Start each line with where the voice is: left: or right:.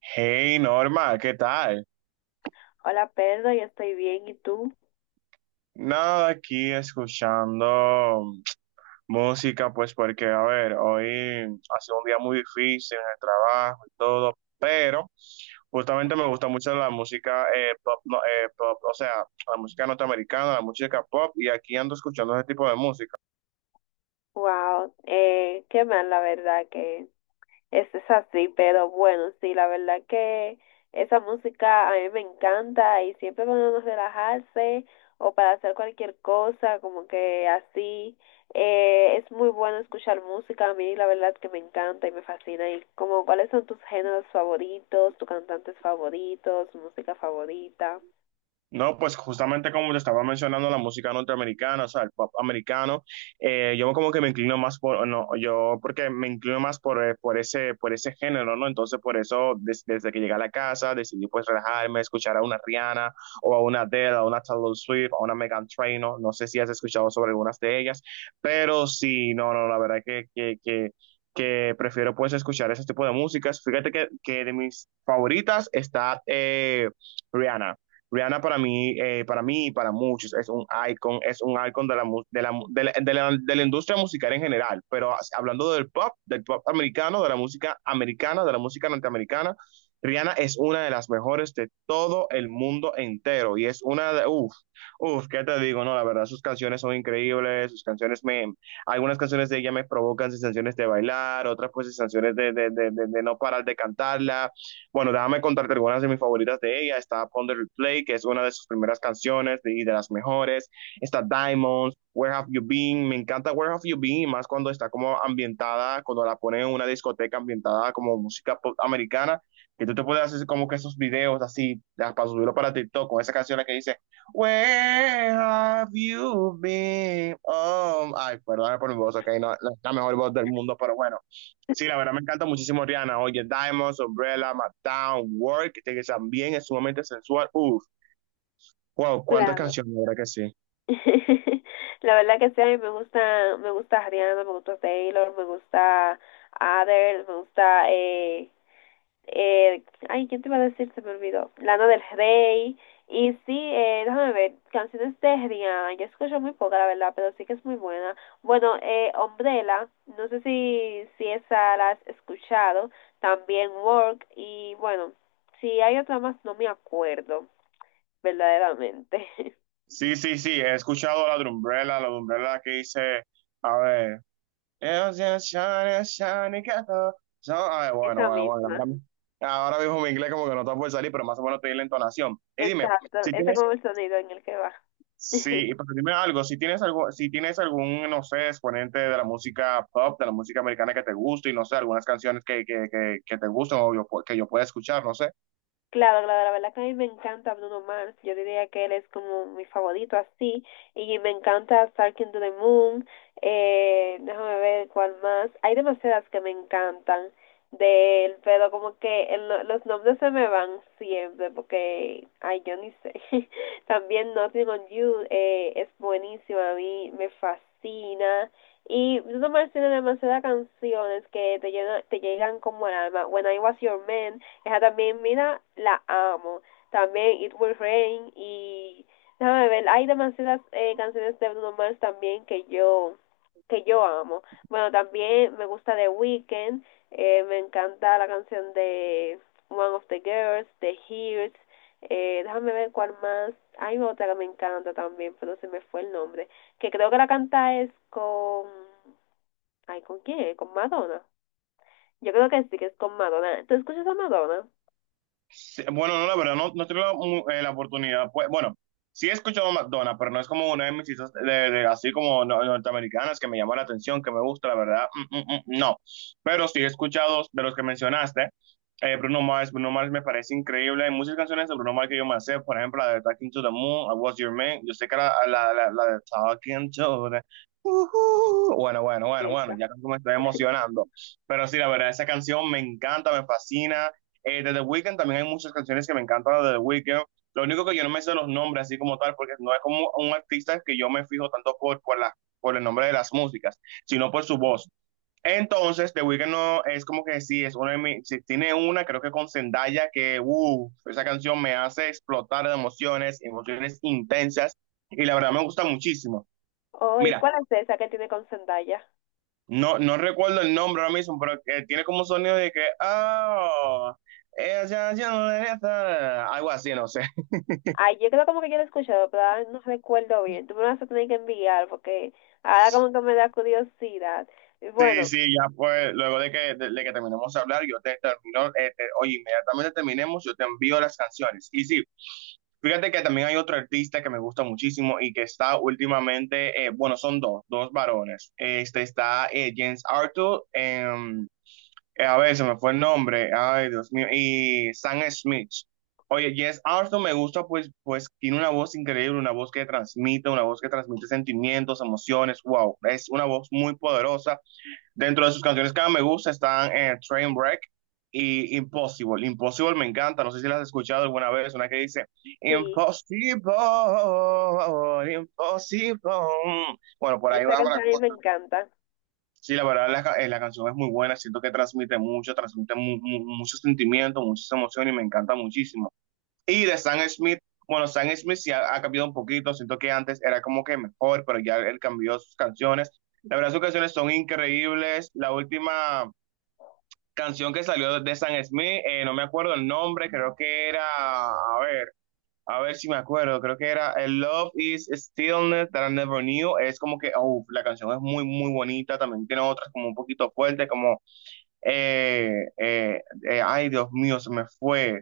right: Hey Norma, ¿qué tal?
left: Hola Pedro, yo estoy bien, ¿y tú?
right: Nada, aquí escuchando música, pues porque, a ver, hoy ha sido un día muy difícil en el trabajo y todo, pero justamente me gusta mucho la música pop, no, pop, o sea, la música norteamericana, la música pop, y aquí ando escuchando ese tipo de música.
left: Wow, qué mal la verdad que eso es así, pero bueno, sí, la verdad que esa música a mí me encanta y siempre cuando uno relajarse o para hacer cualquier cosa, como que así, es muy bueno escuchar música, a mí la verdad que me encanta y me fascina. ¿Y como cuáles son tus géneros favoritos, tus cantantes favoritos, música favorita?
right: No, pues justamente como te estaba mencionando, la música norteamericana, o sea, el pop americano, yo como que me inclino más por, no, yo porque me inclino más por ese, género, ¿no? Entonces, por eso, desde que llegué a la casa, decidí pues relajarme, escuchar a una Rihanna, o a una Adele, a una Taylor Swift, a una Megan Trainor. No, no sé si has escuchado sobre algunas de ellas, pero sí, no, no, la verdad que prefiero pues escuchar ese tipo de músicas. Fíjate que de mis favoritas está Rihanna. Rihanna para mí y para muchos es un icon, de la, de la industria musical en general, pero hablando del pop americano, de la música americana, de la música norteamericana, Rihanna es una de las mejores de todo el mundo entero y es una de, uff, ¿qué te digo? No, la verdad, sus canciones son increíbles, algunas canciones de ella me provocan sensaciones de bailar, otras pues sensaciones de no parar de cantarla. Bueno, déjame contarte algunas de mis favoritas de ella. Está Ponder Replay, que es una de sus primeras canciones y de las mejores. Está Diamonds, Where Have You Been. Me encanta Where Have You Been, y más cuando está como ambientada, cuando la ponen en una discoteca ambientada como música pop americana, que tú te puedes hacer como que esos videos así, ya, para subirlo para TikTok, con esa canción que dice, Where Have You Been. Ay, perdón por mi voz, ok, no, la mejor voz del mundo, pero bueno. Sí, la verdad me encanta muchísimo Rihanna. Oye, Diamonds, Umbrella, Mattown, Work, este que también es sumamente sensual. Uf, wow, cuántas
left: Claro.
right: canciones, la verdad que sí.
left: La verdad que sí, a mí me gusta Rihanna, me gusta Taylor, me gusta Adele, me gusta, eh, ay, ¿quién te iba a decir? Se me olvidó. Lana del Rey. Y sí, déjame ver, canciones de Rihanna, yo escucho muy poca, la verdad, pero sí que es muy buena. Bueno, Umbrella, no sé si esa la has escuchado, también Work, y bueno, si hay otra más, no me acuerdo, verdaderamente.
right: Sí, sí, sí, he escuchado la de Umbrella, que dice, a ver, "It's just shiny, shiny castle." So, a ver, bueno,
left: Esa
right: bueno, bueno,
left: misma.
right: ahora mismo mi inglés como que no está por salir, pero más o menos te di la entonación. Y dime,
left: Exacto,
right: si
left: ese es
right: tienes
left: como el sonido en el que va.
right: sí, pero dime algo, si tienes algún, no sé, exponente de la música pop, de la música americana que te guste y no sé, algunas canciones que te gustan o que yo pueda escuchar, no sé.
left: Claro, claro, la verdad que a mí me encanta Bruno Mars. Yo diría que él es como mi favorito así. Y me encanta Starking to the Moon. Déjame ver cuál más. Hay demasiadas que me encantan de él, pero como que el no- los nombres se me van siempre porque, ay, yo ni sé. También Nothing on You es buenísimo, a mí me fascina. Y Bruno Mars tiene demasiadas canciones que te, te llegan como al alma. When I Was Your Man. Esa también, mira, la amo. También It Will Rain y déjame ver, hay demasiadas canciones de Bruno Mars también que yo amo. Bueno, también me gusta The Weeknd, me encanta la canción de One of the Girls, The Hears, déjame ver cuál más. Hay otra que me encanta también, pero se me fue el nombre. Que creo que la canta es con... Ay, ¿con quién? ¿Con Madonna? Yo creo que sí, que es con Madonna. ¿Tú escuchas a Madonna?
right: Sí, bueno, no, la verdad, no, no he tenido la oportunidad. Pues, bueno, sí he escuchado McDonald's, pero no es como una de mis citas de, así como norteamericanas que me llama la atención, que me gusta, la verdad. No. Pero sí he escuchado de los que mencionaste. Bruno Mars, Bruno Mars me parece increíble. Hay muchas canciones de Bruno Mars que yo me sé, por ejemplo, la de Talking to the Moon, I Was Your Man. Yo sé que la de Talking to the. Ujú. Bueno, bueno,
left: Sí.
right: bueno, bueno, ya como me estoy emocionando. Pero sí, la verdad, esa canción me encanta, me fascina. De The Weeknd también hay muchas canciones que me encantan de The Weeknd. Lo único que yo no me sé los nombres así como tal, porque no es como un artista que yo me fijo tanto por, la, por el nombre de las músicas, sino por su voz. Entonces, The Weeknd no, es como que sí, es una de mis, sí, tiene una, creo que con Zendaya, que esa canción me hace explotar de emociones, emociones intensas, y la verdad me gusta muchísimo.
left: Oh, ¿y
right: Mira,
left: cuál es esa que tiene con Zendaya?
right: no, no recuerdo el nombre ahora mismo, pero tiene como un sonido de que, ah, ella ya está, algo así, no sé.
left: Ay, yo creo como que yo la he escuchado, pero ahora no recuerdo bien. Tú me vas a tener que enviar porque ahora como que me da curiosidad. Y
right: Sí,
left: bueno,
right: sí, ya pues, luego de que terminemos de hablar, yo te termino, oye, inmediatamente terminemos, yo te envío las canciones. Y sí, fíjate que también hay otro artista que me gusta muchísimo y que está últimamente, bueno, son dos varones. Este está James Arthur. A ver, se me fue el nombre. Ay, Dios mío. Y Sam Smith. Oye, Jess Arthur me gusta, pues tiene una voz increíble, una voz que transmite sentimientos, emociones. Wow, es una voz muy poderosa. Dentro de sus canciones que más me gusta están Trainwreck y Impossible. Impossible me encanta, no sé si la has escuchado alguna vez, una que dice
left: sí,
right: Impossible, Impossible. Bueno, por ahí
left: esa
right: va la
left: canción a mí
right: cosa.
left: me encanta.
right: Sí, la verdad, la canción es muy buena, siento que transmite mucho, transmite muchos sentimientos, muchas emociones y me encanta muchísimo. Y de Sam Smith, bueno, Sam Smith sí ha cambiado un poquito, siento que antes era como que mejor, pero ya él cambió sus canciones. La verdad, sus canciones son increíbles. La última canción que salió de Sam Smith, no me acuerdo el nombre, creo que era, a ver. A ver si me acuerdo, creo que era el Love is Stillness that I Never Knew. Es como que, oh, la canción es muy, muy bonita. También tiene otras como un poquito fuerte, como, eh, eh, ay, Dios mío, se me fue.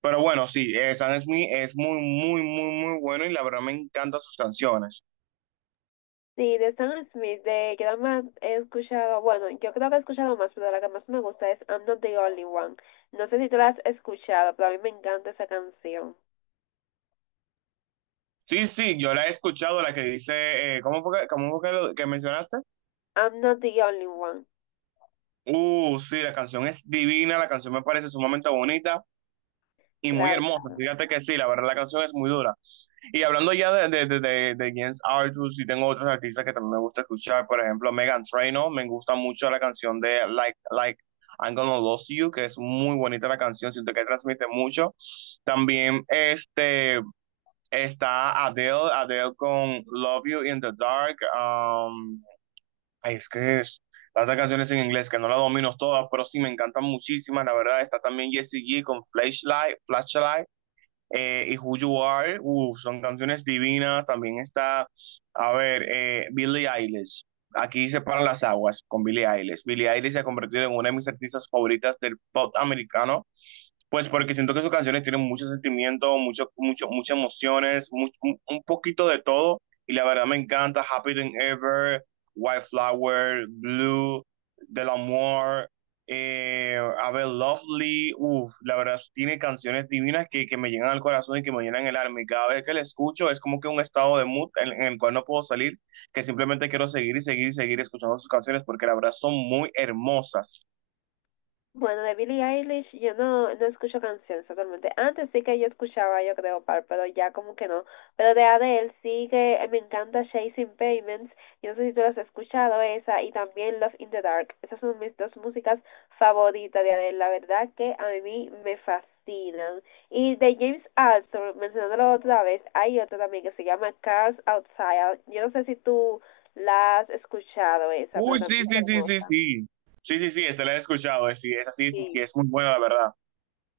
right: Pero bueno, sí, Sam Smith es muy, muy, muy, muy bueno y la verdad me encantan sus canciones.
left: Sí, de Sam Smith, de que nada más he escuchado, bueno, yo creo que he escuchado más, pero la que más me gusta es I'm Not the Only One. No sé si tú la has escuchado, pero a mí me encanta esa canción.
right: Sí, sí, yo la he escuchado, la que dice, ¿cómo fue que que mencionaste?
left: I'm Not the Only One.
right: Sí, la canción es divina, la canción me parece sumamente bonita y muy
left: Claro,
right: hermosa.
left: claro.
right: Fíjate que sí, la verdad la canción es muy dura. Y hablando ya de Jens Arthur, sí tengo otros artistas que también me gusta escuchar, por ejemplo, Megan Trainor, me gusta mucho la canción de Like, I'm Gonna Lose You, que es muy bonita la canción, siento que transmite mucho. También este, está Adele, Adele con Love You in the Dark. Ay, es que es tantas canciones en inglés que no las domino todas, pero sí me encantan muchísimas, la verdad. Está también Jessie J con Flashlight, Flashlight, y Who You Are, son canciones divinas. También está, a ver, Billie Eilish. Aquí se paran las aguas con Billie Eilish. Billie Eilish se ha convertido en una de mis artistas favoritas del pop americano. Pues porque siento que sus canciones tienen mucho sentimiento, muchas emociones, un poquito de todo. Y la verdad me encanta Happy Than Ever, White Flower, Blue, Del Amor, A Bit Lovely. Uf, la verdad tiene canciones divinas que me llegan al corazón y que me llenan el alma. Y cada vez que la escucho es como que un estado de mood en el cual no puedo salir, que simplemente quiero seguir y seguir y seguir escuchando sus canciones porque la verdad son muy hermosas.
left: Bueno, de Billie Eilish yo no, no escucho canciones totalmente. Antes sí que yo escuchaba, yo creo, par, pero ya como que no. Pero de Adele sí que me encanta Chasing Payments. Yo no sé si tú las has escuchado esa y también Love in the Dark. Esas son mis dos músicas favoritas de Adele. La verdad que a mí me fascinan. Y de James Arthur, mencionándolo otra vez, hay otra también que se llama Cars Outside. Yo no sé si tú la has escuchado esa, pero
right: Uy, sí,
left: también es
right: sí, sí, sí,
left: hermosa.
right: sí. Sí, sí, sí, esa la he escuchado. Sí, es así, sí, sí,
left: Sí.
right: es muy buena, la verdad.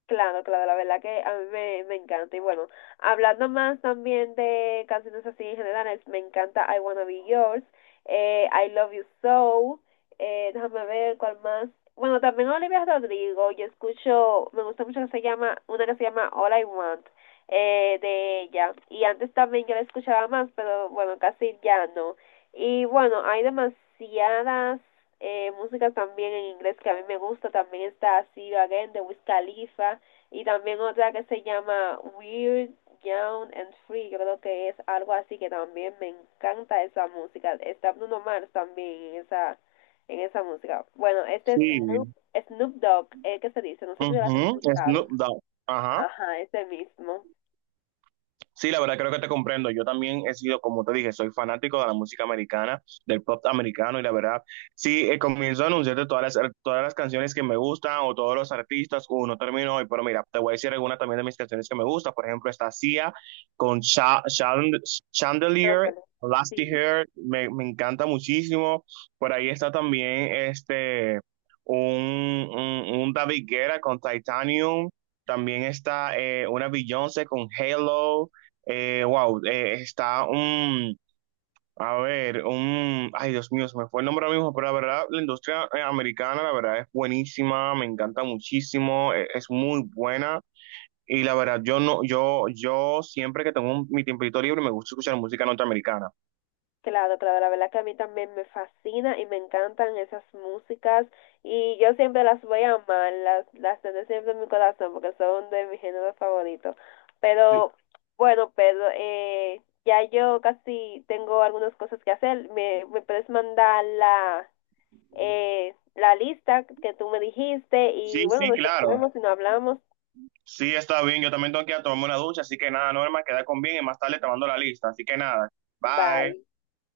left: Claro, claro, la verdad que a mí me, me encanta. Y bueno, hablando más también de canciones así en general, me encanta I Wanna Be Yours, I Love You So, déjame ver cuál más. Bueno, también Olivia Rodrigo, yo escucho, me gusta mucho que se llama, una que se llama All I Want, de ella. Y antes también yo la escuchaba más, pero bueno, casi ya no. Y bueno, hay demasiadas músicas también en inglés que a mí me gusta. También está See You Again de Wiz Khalifa. Y también otra que se llama Weird, Young and Free, yo creo que es algo así que también me encanta esa música. Está Bruno Mars también en esa música. Bueno, este es
right: Sí.
left: Snoop Dogg, que se dice, no sé si lo has
right: Ujú, es
left: escuchado.
right: Snoop Dogg. Ajá.
left: Ajá, ese mismo.
right: Sí, la verdad creo que te comprendo. Yo también he sido, como te dije, soy fanático de la música americana, del pop americano y la verdad, sí, comienzo a anunciarte todas las canciones que me gustan o todos los artistas, uno termino hoy, pero mira, te voy a decir alguna también de mis canciones que me gustan. Por ejemplo, está Sia con Chandelier,
left: Ándale.
right: Lasty
left: Sí.
right: Hair, me encanta muchísimo. Por ahí está también este, un David Guetta con Titanium. También está una Beyoncé con Halo. Wow, está un, a ver, un, ay Dios mío, se me fue el nombre ahora mismo, pero la verdad, la industria americana, la verdad, es buenísima, me encanta muchísimo, es muy buena. Y la verdad, yo no, yo siempre que tengo mi tiempito libre me gusta escuchar música norteamericana.
left: Claro, claro, la verdad que a mí también me fascina y me encantan esas músicas y yo siempre las voy a amar, las tendré siempre en mi corazón porque son de mi género favorito.
right: Sí,
left: Pero bueno, Pedro, ya yo casi tengo algunas cosas que hacer. Me puedes mandar la, la lista que tú me dijiste
right: sí,
left: y bueno,
right: sí,
left: nos
right: claro.
left: chequeamos y nos hablamos.
right: Sí, está bien. Yo también tengo que ir a tomarme una ducha, así que nada, Norma, queda con bien y más tarde te mando la lista. Así que nada, bye.
left: Bye.